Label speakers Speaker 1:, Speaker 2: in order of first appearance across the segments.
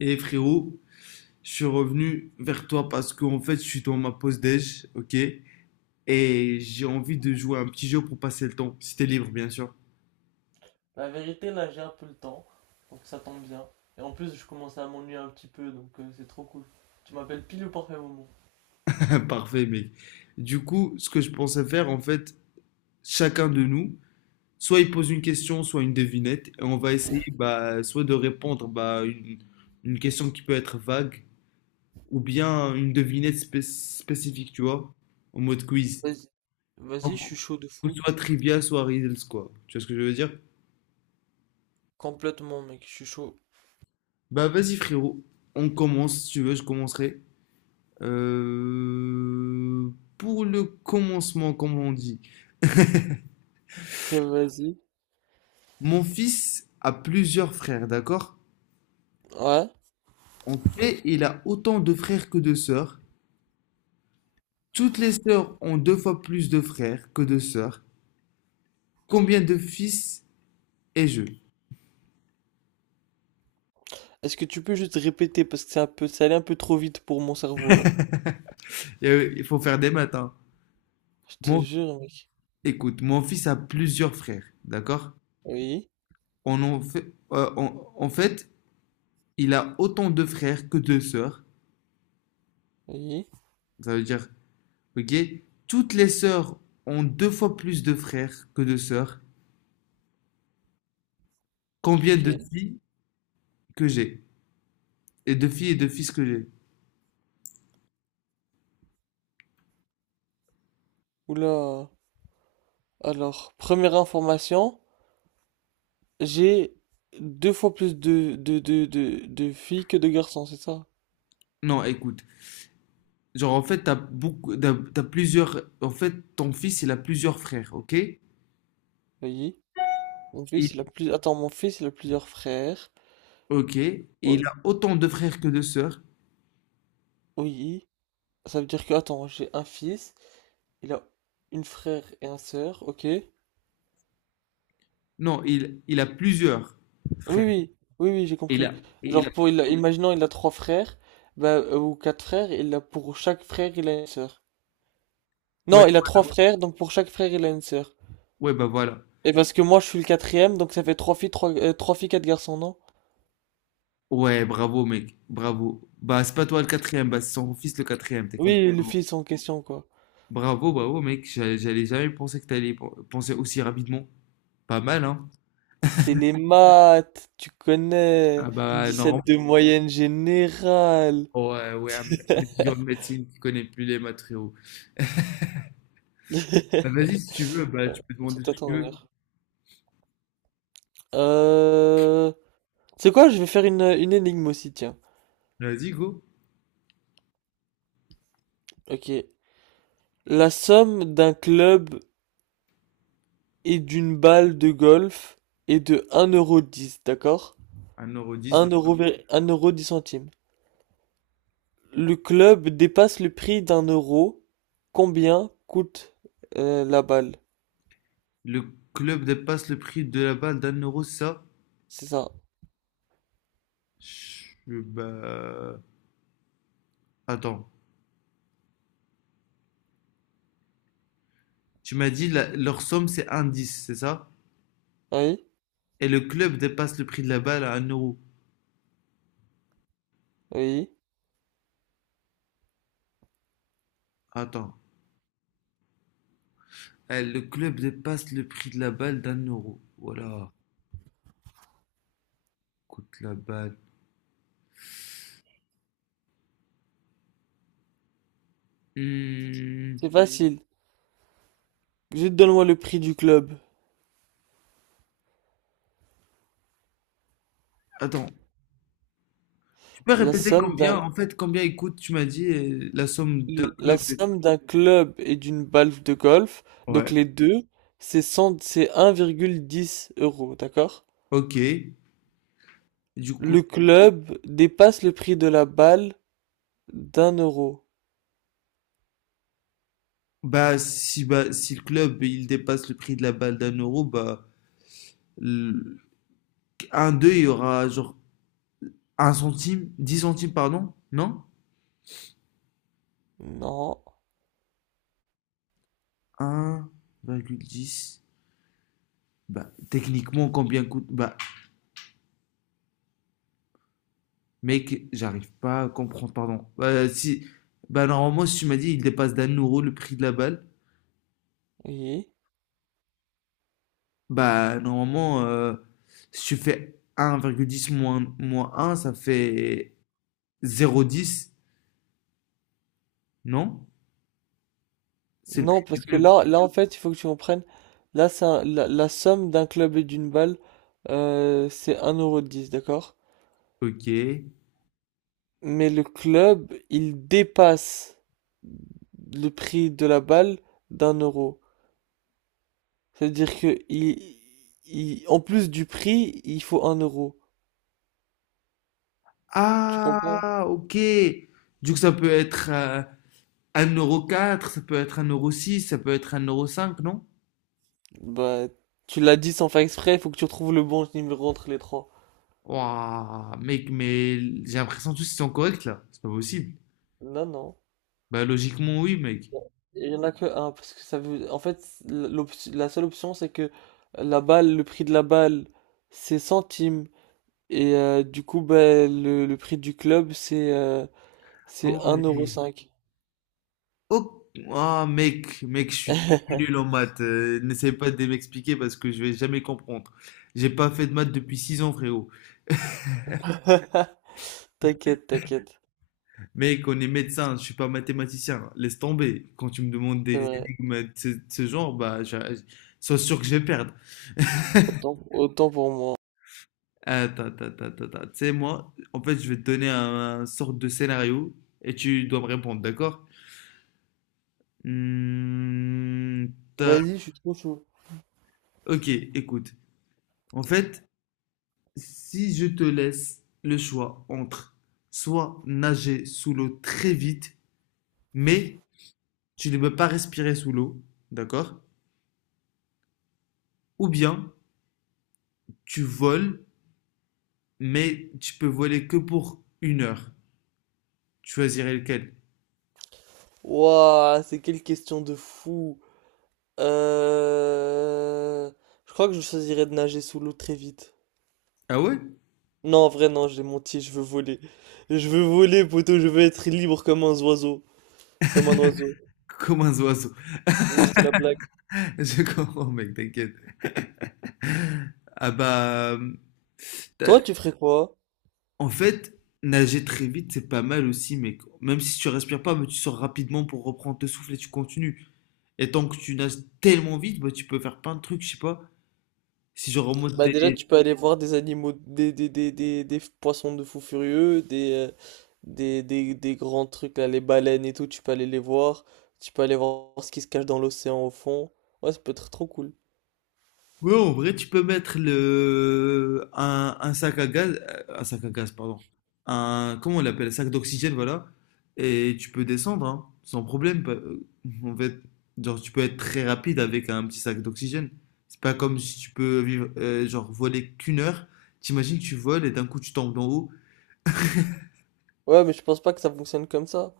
Speaker 1: Et frérot, je suis revenu vers toi parce qu'en fait, je suis dans ma pause déj, ok? Et j'ai envie de jouer à un petit jeu pour passer le temps. Si t'es libre, bien sûr.
Speaker 2: La vérité, là, j'ai un peu le temps, donc ça tombe bien. Et en plus, je commence à m'ennuyer un petit peu, donc c'est trop cool. Tu m'appelles pile au parfait moment.
Speaker 1: Parfait, mec. Du coup, ce que je pensais faire, en fait, chacun de nous, soit il pose une question, soit une devinette, et on va essayer, bah, soit de répondre, bah, une question qui peut être vague, ou bien une devinette spécifique, tu vois, en mode quiz.
Speaker 2: Vas-y.
Speaker 1: Du
Speaker 2: Vas-y, je suis chaud de
Speaker 1: coup,
Speaker 2: fou.
Speaker 1: soit trivia, soit riddles, quoi. Tu vois ce que je veux dire?
Speaker 2: Complètement, mec, je suis chaud.
Speaker 1: Bah vas-y frérot, on commence, si tu veux, je commencerai. Pour le commencement, comme on dit,
Speaker 2: Ça, vas-y.
Speaker 1: mon fils a plusieurs frères, d'accord?
Speaker 2: Ouais.
Speaker 1: En fait, il a autant de frères que de sœurs. Toutes les sœurs ont deux fois plus de frères que de sœurs. Combien de fils ai-je?
Speaker 2: Est-ce que tu peux juste répéter parce que c'est un peu, ça allait un peu trop vite pour mon cerveau là.
Speaker 1: Il faut faire des maths, hein.
Speaker 2: Je te
Speaker 1: Mon-
Speaker 2: jure, mec.
Speaker 1: Écoute, mon fils a plusieurs frères, d'accord?
Speaker 2: Oui,
Speaker 1: On en fait, en en fait, il a autant de frères que de sœurs.
Speaker 2: oui,
Speaker 1: Ça veut dire Ok? Toutes les sœurs ont deux fois plus de frères que de sœurs. Combien de
Speaker 2: ok.
Speaker 1: filles que j'ai? Et de filles et de fils que j'ai?
Speaker 2: Oula. Alors, première information, j'ai deux fois plus de filles que de garçons, c'est ça?
Speaker 1: Non, écoute. Genre, en fait, t'as beaucoup, t'as plusieurs. En fait, ton fils, il a plusieurs frères, ok?
Speaker 2: Oui. Mon fils,
Speaker 1: Il-
Speaker 2: Attends, mon fils, il a plusieurs frères.
Speaker 1: ok. Et
Speaker 2: Oh,
Speaker 1: il a autant de frères que de sœurs.
Speaker 2: oui. Ça veut dire que, attends, j'ai un fils, il a une frère et un sœur, ok? Oui,
Speaker 1: Non, il a plusieurs frères.
Speaker 2: oui, oui, oui, j'ai
Speaker 1: Et il
Speaker 2: compris.
Speaker 1: a, et il a.
Speaker 2: Genre, imaginons, il a trois frères, bah, ou quatre frères, il a, pour chaque frère, il a une sœur.
Speaker 1: Ouais,
Speaker 2: Non, il a trois frères, donc pour chaque frère, il a une sœur.
Speaker 1: ouais, bah voilà.
Speaker 2: Et parce que moi, je suis le quatrième, donc ça fait trois filles, quatre garçons, non?
Speaker 1: Ouais, bravo, mec. Bravo. Bah, c'est pas toi le quatrième, bah, c'est son fils le quatrième, technique.
Speaker 2: Oui, le fils en question, quoi.
Speaker 1: Bravo, bravo, mec. J'allais jamais penser que t'allais penser aussi rapidement. Pas mal, hein?
Speaker 2: C'est les maths, tu connais.
Speaker 1: Ah bah,
Speaker 2: dix
Speaker 1: normalement,
Speaker 2: sept de moyenne générale.
Speaker 1: ouais, ouais, un étudiant de médecine qui connaît plus les matériaux. Bah, vas-y, si tu veux, bah, tu
Speaker 2: Ouais,
Speaker 1: peux demander
Speaker 2: c'est
Speaker 1: ce
Speaker 2: à
Speaker 1: que tu
Speaker 2: ton
Speaker 1: veux.
Speaker 2: honneur. Euh... C'est quoi? Je vais faire une énigme aussi, tiens.
Speaker 1: Vas-y, go.
Speaker 2: Ok. La somme d'un club et d'une balle de golf est de un euro dix, d'accord?
Speaker 1: Un euro dix.
Speaker 2: Un euro dix centimes. Le club dépasse le prix d'un euro. Combien coûte la balle?
Speaker 1: Le club dépasse le prix de la balle d'un euro, c'est ça?
Speaker 2: C'est ça.
Speaker 1: Je- Bah, attends. Tu m'as dit, leur somme, c'est un dix, c'est ça?
Speaker 2: Oui?
Speaker 1: Et le club dépasse le prix de la balle à un euro.
Speaker 2: Oui?
Speaker 1: Attends. Eh, le club dépasse le prix de la balle d'un euro. Voilà. Coûte la balle. Hmm.
Speaker 2: C'est facile. Juste donne-moi le prix du club.
Speaker 1: Attends, tu peux
Speaker 2: La
Speaker 1: répéter
Speaker 2: somme
Speaker 1: combien,
Speaker 2: d'un...
Speaker 1: en fait, combien il coûte, tu m'as dit, la somme d'un
Speaker 2: La
Speaker 1: club.
Speaker 2: somme d'un club et d'une balle de golf, donc
Speaker 1: Ouais,
Speaker 2: les deux, c'est 100 c'est 1,10 euros, d'accord?
Speaker 1: ok. Du coup,
Speaker 2: Le club dépasse le prix de la balle d'un euro.
Speaker 1: bah, si le club il dépasse le prix de la balle d'un euro, bah, le- un 2 il y aura genre un centime, 10 centimes, pardon, non?
Speaker 2: Non,
Speaker 1: Un virgule dix. Bah, techniquement, combien coûte? Bah, mec, j'arrive pas à comprendre, pardon. Bah, si, bah, normalement, si tu m'as dit, il dépasse d'un euro le prix de la balle,
Speaker 2: oui.
Speaker 1: bah, normalement, si tu fais 1,10 moins un ça fait 0,10, non? C'est le
Speaker 2: Non,
Speaker 1: prix du
Speaker 2: parce que
Speaker 1: club.
Speaker 2: là en fait, il faut que tu comprennes. Là, c'est la somme d'un club et d'une balle, c'est un euro dix, d'accord?
Speaker 1: Ok.
Speaker 2: Mais le club, il dépasse le prix de la balle d'un euro. C'est-à-dire que en plus du prix, il faut un euro. Tu comprends?
Speaker 1: Ah, ok. Du coup, ça peut être un euro quatre, ça peut être un euro six, ça peut être un euro cinq, non?
Speaker 2: Bah, tu l'as dit sans faire exprès, il faut que tu retrouves le bon numéro entre les trois.
Speaker 1: Waouh, mec, mais j'ai l'impression que tous ils sont corrects là. C'est pas possible.
Speaker 2: Non, non.
Speaker 1: Bah, logiquement, oui, mec.
Speaker 2: Il y en a que un, parce que ça veut... En fait, la seule option, c'est que la balle, le prix de la balle, c'est centimes. Et du coup, bah, le prix du club, c'est euh,
Speaker 1: Ah
Speaker 2: c'est un euro
Speaker 1: ouais.
Speaker 2: cinq
Speaker 1: Oh, ah, mec, mec, je suis nul en maths. N'essaie pas de m'expliquer parce que je vais jamais comprendre. J'ai pas fait de maths depuis 6 ans, frérot.
Speaker 2: T'inquiète, t'inquiète.
Speaker 1: Mec, on est médecin, je suis pas mathématicien. Laisse tomber. Quand tu me demandes
Speaker 2: C'est
Speaker 1: des
Speaker 2: vrai.
Speaker 1: énigmes de ce genre, bah, sois sûr que je vais perdre.
Speaker 2: Autant, autant pour moi.
Speaker 1: Attends, attends, attends, attends, attends. Tu sais, moi, en fait, je vais te donner un sorte de scénario et tu dois me répondre, d'accord? Hmm, t'as-
Speaker 2: Vas-y, je suis trop chaud.
Speaker 1: ok, écoute. En fait, si je te laisse le choix entre soit nager sous l'eau très vite, mais tu ne peux pas respirer sous l'eau, d'accord? Ou bien tu voles, mais tu peux voler que pour 1 heure. Tu choisirais lequel?
Speaker 2: Ouah, c'est quelle question de fou. Euh... Je crois que je choisirais de nager sous l'eau très vite.
Speaker 1: Ah ouais?
Speaker 2: Non, en vrai, non, j'ai menti, je veux voler. Je veux voler, poteau, je veux être libre comme un oiseau. Comme un oiseau.
Speaker 1: Comme un oiseau.
Speaker 2: Donc, là, c'était la blague.
Speaker 1: Je comprends, mec, t'inquiète. Ah bah,
Speaker 2: Toi, tu ferais quoi?
Speaker 1: en fait, nager très vite, c'est pas mal aussi, mec. Même si tu respires pas, mais tu sors rapidement pour reprendre le souffle et tu continues. Et tant que tu nages tellement vite, bah, tu peux faire plein de trucs, je sais pas. Si je remonte
Speaker 2: Bah déjà,
Speaker 1: tes...
Speaker 2: tu peux aller voir des animaux, des poissons de fou furieux, des grands trucs, là, les baleines et tout, tu peux aller les voir. Tu peux aller voir ce qui se cache dans l'océan au fond. Ouais, ça peut être trop cool.
Speaker 1: Ouais, en vrai, tu peux mettre le... un sac à gaz, un sac à gaz, pardon. Un, comment on l'appelle? Un sac d'oxygène, voilà. Et tu peux descendre, hein, sans problème. En fait, genre, tu peux être très rapide avec un petit sac d'oxygène. C'est pas comme si tu peux vivre, genre, voler qu'1 heure. T'imagines, tu voles et d'un coup, tu tombes d'en haut.
Speaker 2: Ouais, mais je pense pas que ça fonctionne comme ça.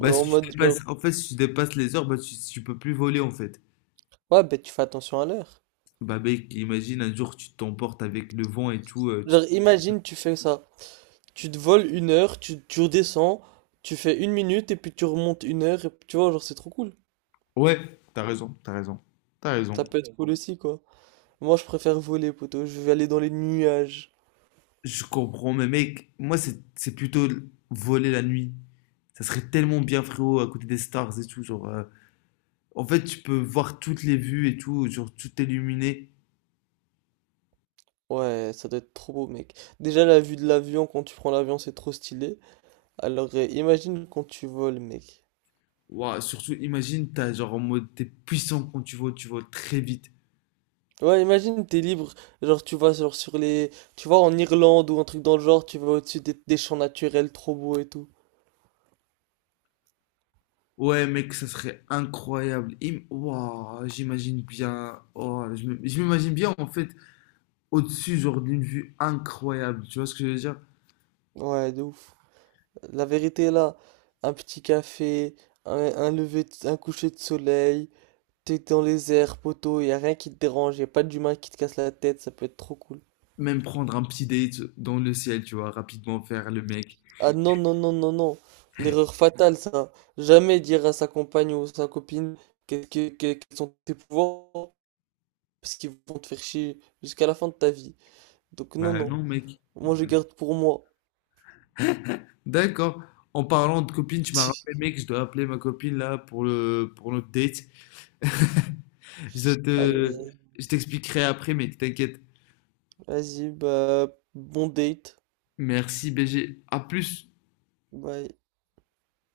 Speaker 1: si
Speaker 2: En
Speaker 1: tu
Speaker 2: mode genre,
Speaker 1: dépasses, en fait, si tu dépasses les heures, bah, tu peux plus voler, en fait.
Speaker 2: ouais, ben tu fais attention à l'heure.
Speaker 1: Bah mec, imagine un jour tu t'emportes avec le vent et tout.
Speaker 2: Genre, imagine, tu fais ça. Tu te voles 1 heure, tu redescends, tu fais 1 minute et puis tu remontes 1 heure. Et, puis, tu vois, genre, c'est trop cool.
Speaker 1: Ouais, t'as raison, t'as raison, t'as raison.
Speaker 2: Ça peut être cool aussi, quoi. Moi, je préfère voler, poto. Je vais aller dans les nuages.
Speaker 1: Je comprends, mais mec, moi c'est plutôt voler la nuit. Ça serait tellement bien, frérot, à côté des stars et tout. Genre, en fait, tu peux voir toutes les vues et tout, genre tout illuminé.
Speaker 2: Ouais, ça doit être trop beau, mec. Déjà, la vue de l'avion, quand tu prends l'avion, c'est trop stylé. Alors, imagine quand tu voles, mec.
Speaker 1: Ouah, surtout, imagine, t'as genre en mode, t'es puissant quand tu voles très vite.
Speaker 2: Ouais, imagine, t'es libre, genre tu vas genre sur les... Tu vas en Irlande ou un truc dans le genre, tu vas au-dessus des champs naturels trop beaux et tout.
Speaker 1: Ouais, mec, ça serait incroyable. Ouah, j'imagine bien. Oh, je m'imagine bien en fait au-dessus, genre, d'une vue incroyable. Tu vois ce que je veux dire?
Speaker 2: Ouais, de ouf. La vérité est là, un petit café, un coucher de soleil, t'es dans les airs, poteau, y a rien qui te dérange, y a pas d'humain qui te casse la tête, ça peut être trop cool.
Speaker 1: Même prendre un petit date dans le ciel, tu vois, rapidement faire le mec.
Speaker 2: Ah non, non, non, non, non, l'erreur fatale ça. Jamais dire à sa compagne ou sa copine quels sont tes pouvoirs, parce qu'ils vont te faire chier jusqu'à la fin de ta vie. Donc non,
Speaker 1: Bah
Speaker 2: non.
Speaker 1: non, mec.
Speaker 2: Moi, je garde pour moi.
Speaker 1: D'accord. En parlant de copine, tu m'as rappelé, mec, je dois appeler ma copine là pour notre date. Je te,
Speaker 2: Allez,
Speaker 1: je t'expliquerai après, mec, t'inquiète.
Speaker 2: vas-y, bah, bon date.
Speaker 1: Merci, BG. À plus.
Speaker 2: Bye.